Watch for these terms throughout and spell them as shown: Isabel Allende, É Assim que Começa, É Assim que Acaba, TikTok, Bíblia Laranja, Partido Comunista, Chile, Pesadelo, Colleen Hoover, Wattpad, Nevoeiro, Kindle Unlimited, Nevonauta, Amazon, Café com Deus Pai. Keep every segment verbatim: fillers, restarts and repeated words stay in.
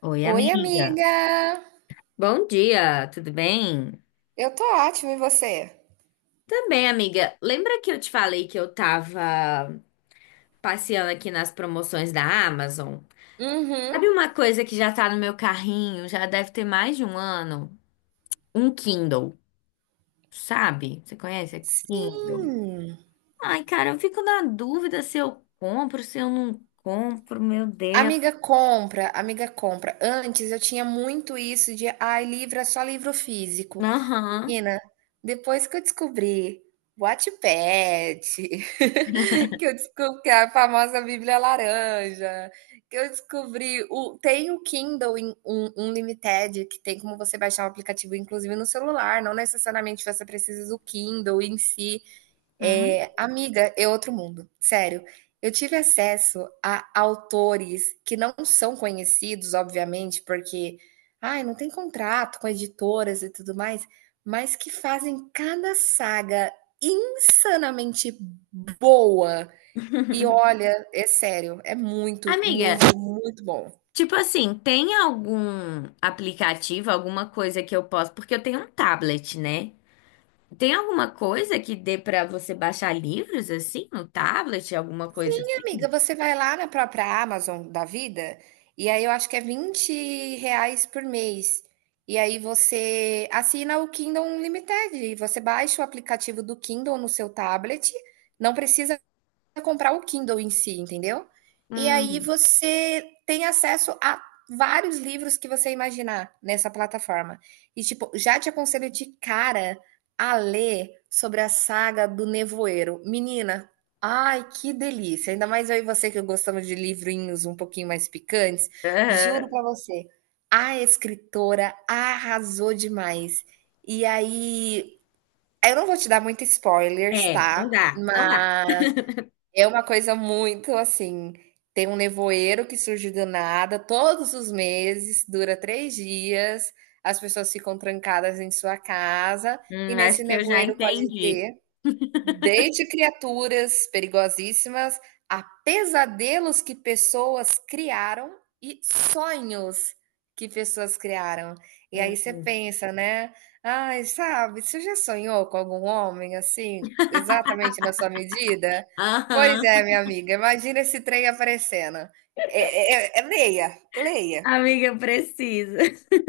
Oi, Oi, amiga. amiga! Bom dia, tudo bem? Eu tô ótima, e você? Também, amiga. Lembra que eu te falei que eu tava passeando aqui nas promoções da Amazon? Uhum. Sabe uma coisa que já tá no meu carrinho, já deve ter mais de um ano? Um Kindle, sabe? Você conhece Kindle? Sim. Ai, cara, eu fico na dúvida se eu compro, se eu não compro, meu Deus. Amiga compra, amiga compra. Antes eu tinha muito isso de, ai, livro é só livro físico. Aham. Menina, depois que eu descobri Wattpad, que eu descobri que é a famosa Bíblia Laranja, que eu descobri o tem o Kindle in- um, Unlimited, que tem como você baixar um aplicativo inclusive no celular, não necessariamente você precisa do Kindle em si. Hum. É, amiga, é outro mundo, sério. Eu tive acesso a autores que não são conhecidos, obviamente, porque ai, não tem contrato com editoras e tudo mais, mas que fazem cada saga insanamente boa. E olha, é sério, é muito, Amiga, muito, muito bom. tipo assim, tem algum aplicativo, alguma coisa que eu posso, porque eu tenho um tablet, né? Tem alguma coisa que dê pra você baixar livros assim no tablet, alguma coisa Sim, assim? amiga, você vai lá na própria Amazon da vida, e aí eu acho que é vinte reais por mês. E aí você assina o Kindle Unlimited, e você baixa o aplicativo do Kindle no seu tablet, não precisa comprar o Kindle em si, entendeu? E aí Hum, você tem acesso a vários livros que você imaginar nessa plataforma. E, tipo, já te aconselho de cara a ler sobre a saga do Nevoeiro. Menina, ai, que delícia! Ainda mais eu e você, que gostamos de livrinhos um pouquinho mais picantes. Juro aham. pra você, a escritora arrasou demais. E aí, eu não vou te dar muito spoilers, É, tá? não dá, não dá. Mas é uma coisa muito assim. Tem um nevoeiro que surge do nada todos os meses, dura três dias, as pessoas ficam trancadas em sua casa, e Hum, acho nesse que eu já nevoeiro pode entendi. ter desde criaturas perigosíssimas a pesadelos que pessoas criaram e sonhos que pessoas criaram. E aí você Uhum. pensa, né? Ai, sabe, você já sonhou com algum homem assim, exatamente na sua medida? Pois Aham. é, minha amiga, imagina esse trem aparecendo. É, é- é- leia, leia. Amiga, eu preciso.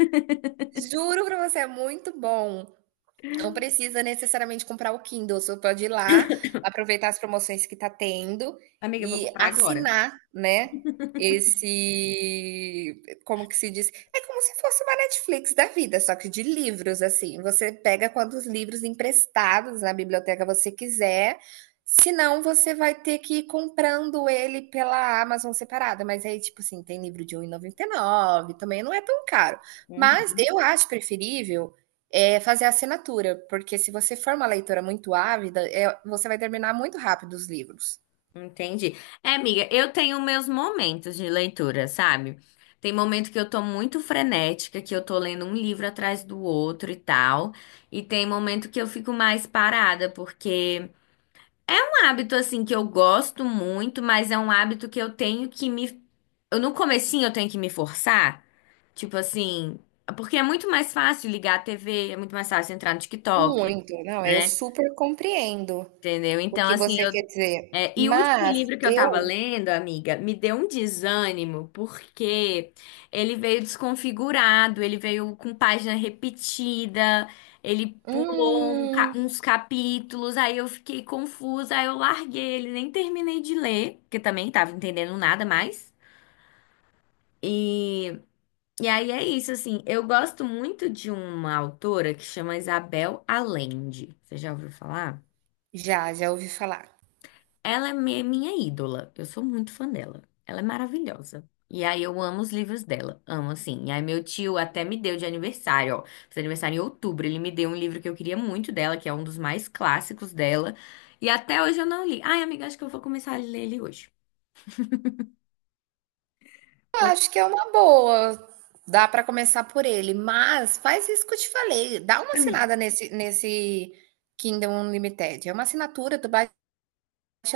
Juro pra você, é muito bom. Não precisa necessariamente comprar o Kindle, você pode ir lá, aproveitar as promoções que está tendo Amiga, eu vou e comprar agora. assinar, né, esse, como que se diz? É como se fosse uma Netflix da vida, só que de livros, assim. Você pega quantos livros emprestados na biblioteca você quiser, senão você vai ter que ir comprando ele pela Amazon separada. Mas aí, tipo assim, tem livro de R$ um real e noventa e nove, também não é tão caro. Mas Uhum. eu acho preferível é fazer a assinatura, porque se você for uma leitora muito ávida, eh, você vai terminar muito rápido os livros. Entendi. É, amiga, eu tenho meus momentos de leitura, sabe? Tem momento que eu tô muito frenética, que eu tô lendo um livro atrás do outro e tal. E tem momento que eu fico mais parada, porque é um hábito assim que eu gosto muito, mas é um hábito que eu tenho que me eu no comecinho eu tenho que me forçar, tipo assim, porque é muito mais fácil ligar a T V, é muito mais fácil entrar no TikTok, Muito, não, eu né? super compreendo Entendeu? o Então, que assim, você quer eu dizer. é, e o último Mas livro que eu tava eu, lendo, amiga, me deu um desânimo, porque ele veio desconfigurado, ele veio com página repetida, ele pulou um ca- hum, uns capítulos, aí eu fiquei confusa, aí eu larguei ele, nem terminei de ler, porque também tava entendendo nada mais. E, e aí é isso, assim, eu gosto muito de uma autora que chama Isabel Allende. Você já ouviu falar? já, já ouvi falar. Ela é mi- minha ídola. Eu sou muito fã dela. Ela é maravilhosa. E aí eu amo os livros dela. Amo, assim. E aí meu tio até me deu de aniversário, ó. Fez aniversário em outubro. Ele me deu um livro que eu queria muito dela, que é um dos mais clássicos dela. E até hoje eu não li. Ai, amiga, acho que eu vou começar a ler ele hoje. Eu Pouco acho que é uma boa, dá para começar por ele, mas faz isso que eu te falei, dá uma pra mim. assinada nesse nesse Kindle Unlimited, é uma assinatura, tu vai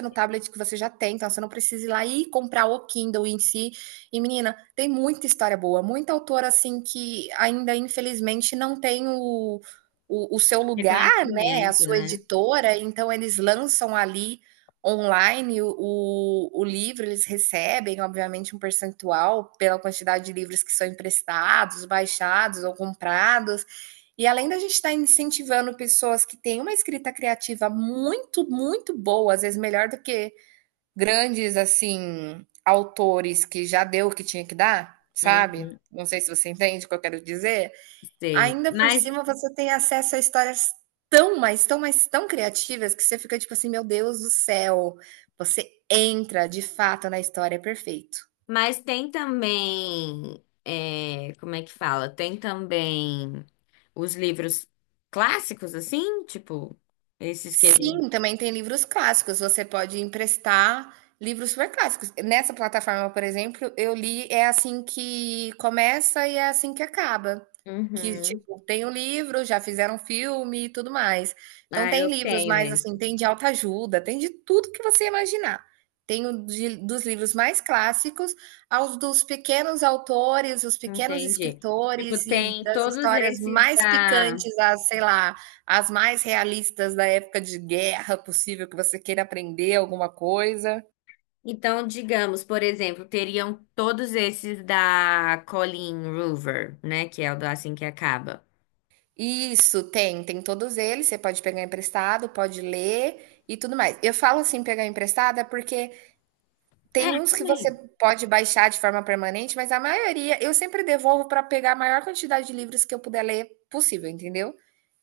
no tablet que você já tem, então você não precisa ir lá e comprar o Kindle em si. E menina, tem muita história boa, muita autora assim que ainda infelizmente não tem o, o, o seu lugar, né? A Reconhecimento, sua né? editora, então eles lançam ali online o, o, o livro, eles recebem, obviamente, um percentual pela quantidade de livros que são emprestados, baixados ou comprados. E além da gente estar incentivando pessoas que têm uma escrita criativa muito, muito boa, às vezes melhor do que grandes, assim, autores que já deu o que tinha que dar, sabe? Uhum, Não sei se você entende o que eu quero dizer. sei. Ainda por Mas cima, você tem acesso a histórias tão, mas tão, mas tão criativas que você fica tipo assim, meu Deus do céu. Você entra de fato na história, é perfeito. Mas tem também, é, como é que fala? Tem também os livros clássicos, assim, tipo, esses que a gente. Sim, também tem livros clássicos. Você pode emprestar livros super clássicos. Nessa plataforma, por exemplo, eu li É Assim que Começa e É Assim que Acaba. Que, Uhum. tipo, tem o livro, já fizeram filme e tudo mais. Então Ah, tem eu livros tenho mais, eles. assim, tem de autoajuda, tem de tudo que você imaginar. Tem o de dos livros mais clássicos aos dos pequenos autores, os pequenos Entendi. Tipo, escritores e tem das todos histórias esses mais da. picantes, as sei lá, as mais realistas da época de guerra possível que você queira aprender alguma coisa. Então, digamos, por exemplo, teriam todos esses da Colleen Hoover, né? Que é o do Assim que Acaba. Isso, tem, tem todos eles, você pode pegar emprestado, pode ler e tudo mais. Eu falo assim, pegar emprestado, é porque É, tem uns que você também. pode baixar de forma permanente, mas a maioria eu sempre devolvo para pegar a maior quantidade de livros que eu puder ler possível, entendeu?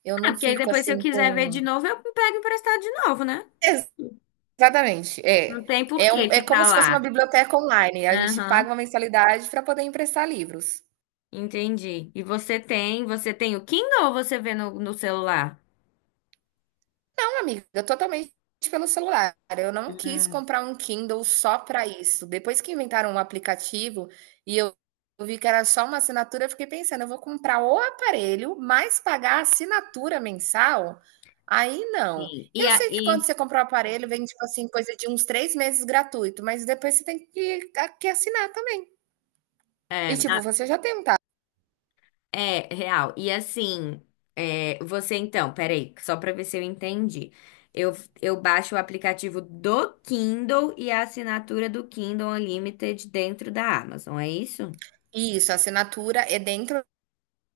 Eu Ah, não porque aí fico depois, se eu assim quiser ver com. de novo, eu pego emprestado de novo, né? Exatamente, Não é. tem por É, um- que é como ficar se fosse uma lá. biblioteca online. A gente Aham, paga uma mensalidade para poder emprestar livros. entendi. E você tem, você tem o Kindle ou você vê no, no celular? Não, amiga, totalmente pelo celular. Eu não quis comprar um Kindle só para isso. Depois que inventaram um aplicativo e eu eu vi que era só uma assinatura, eu fiquei pensando, eu vou comprar o aparelho, mas pagar a assinatura mensal? Aí não. Sim. E Eu sei que quando aí, você compra o aparelho, vem, tipo assim, coisa de uns três meses gratuito, mas depois você tem que, que assinar também. E, é, a- tipo, você já tem um tablet. é real. E assim, é, você então, peraí, só para ver se eu entendi. Eu, eu baixo o aplicativo do Kindle e a assinatura do Kindle Unlimited dentro da Amazon, é isso? Isso, a assinatura é dentro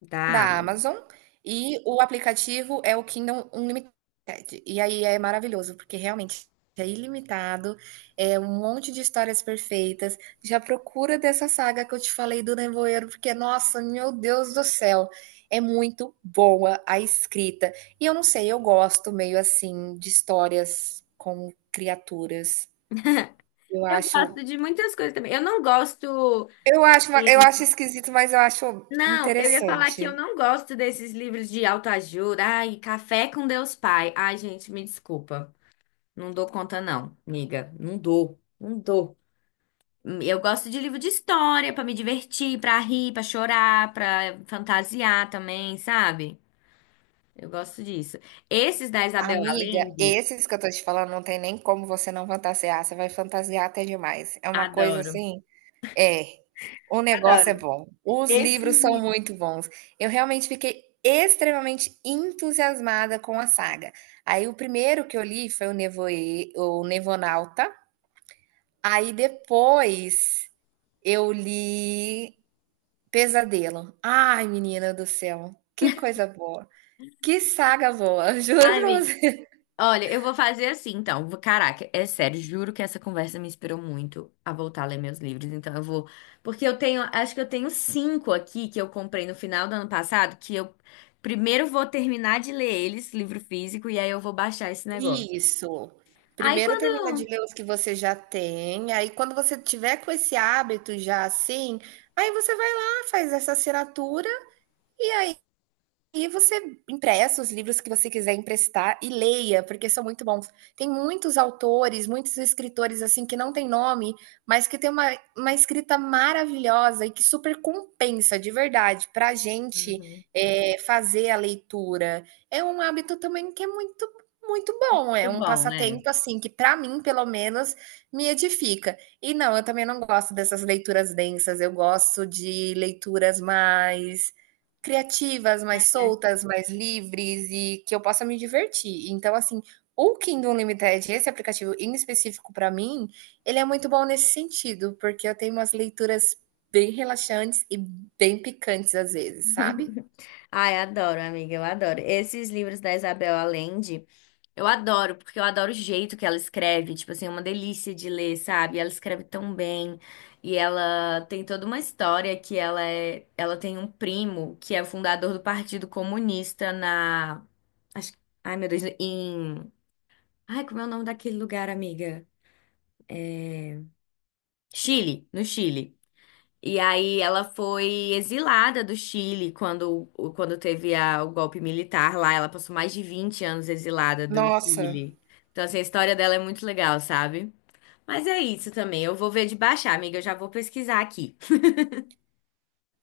Da da Amazon. Amazon e o aplicativo é o Kindle Unlimited. E aí é maravilhoso, porque realmente é ilimitado, é um monte de histórias perfeitas. Já procura dessa saga que eu te falei do Nevoeiro, porque, nossa, meu Deus do céu, é muito boa a escrita. E eu não sei, eu gosto meio assim de histórias com criaturas. Eu Eu acho, gosto de muitas coisas também. Eu não gosto. eu acho, eu acho esquisito, mas eu acho Não, eu ia falar que eu interessante. não gosto desses livros de autoajuda. Ai, Café com Deus Pai. Ai, gente, me desculpa. Não dou conta, não, amiga. Não dou, não dou. Eu gosto de livro de história pra me divertir, pra rir, pra chorar, pra fantasiar também, sabe? Eu gosto disso. Esses da Isabel Amiga, Allende, esses que eu tô te falando não tem nem como você não fantasiar, você vai fantasiar até demais. É uma coisa adoro. assim é, o negócio é Adoro. bom, os Esse, livros são muito bons. Eu realmente fiquei extremamente entusiasmada com a saga. Aí o primeiro que eu li foi o Nevoe o Nevonauta, aí depois eu li Pesadelo. Ai, menina do céu, que coisa boa, que saga boa, juro ai, pra amiga. você. Olha, eu vou fazer assim, então. Vou- Caraca, é sério, juro que essa conversa me inspirou muito a voltar a ler meus livros. Então eu vou. Porque eu tenho, acho que eu tenho cinco aqui que eu comprei no final do ano passado, que eu primeiro vou terminar de ler eles, livro físico, e aí eu vou baixar esse negócio. Isso. Aí Primeiro termina de quando. ler os que você já tem, aí quando você tiver com esse hábito já assim, aí você vai lá, faz essa assinatura e e você empresta os livros que você quiser emprestar e leia, porque são muito bons. Tem muitos autores, muitos escritores assim que não tem nome, mas que tem uma, uma escrita maravilhosa e que super compensa de verdade para a gente Uhum. é, fazer a leitura. É um hábito também que é muito, muito bom. É Muito um bom, né? passatempo assim que para mim, pelo menos, me edifica. E não, eu também não gosto dessas leituras densas. Eu gosto de leituras mais criativas, mais soltas, mais livres e que eu possa me divertir. Então, assim, o Kindle Unlimited, esse aplicativo em específico para mim, ele é muito bom nesse sentido, porque eu tenho umas leituras bem relaxantes e bem picantes às vezes, sabe? Ai, adoro, amiga, eu adoro. Esses livros da Isabel Allende. Eu adoro, porque eu adoro o jeito que ela escreve, tipo assim, é uma delícia de ler, sabe? Ela escreve tão bem e ela tem toda uma história que ela é, ela tem um primo que é fundador do Partido Comunista na, acho, ai meu Deus, em, ai como é o nome daquele lugar, amiga? Chile, no Chile. E aí ela foi exilada do Chile quando, o- quando teve a- o golpe militar lá, ela passou mais de vinte anos exilada do Nossa. Chile. Então assim, a história dela é muito legal, sabe? Mas é isso também. Eu vou ver de baixar, amiga. Eu já vou pesquisar aqui.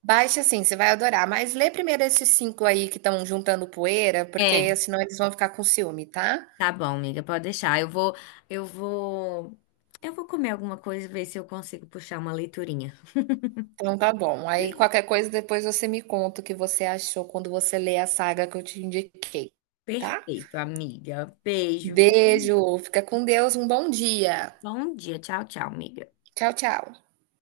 Baixa assim, você vai adorar. Mas lê primeiro esses cinco aí que estão juntando poeira, É, porque senão eles vão ficar com ciúme, tá? tá bom, amiga. Pode deixar. Eu vou, eu vou, eu vou comer alguma coisa e ver se eu consigo puxar uma leiturinha. Então tá bom. Aí qualquer coisa depois você me conta o que você achou quando você lê a saga que eu te indiquei, tá? Perfeito, amiga. Beijo, viu? Beijo, fica com Deus, um bom dia. Bom dia. Tchau, tchau, amiga. Tchau, tchau.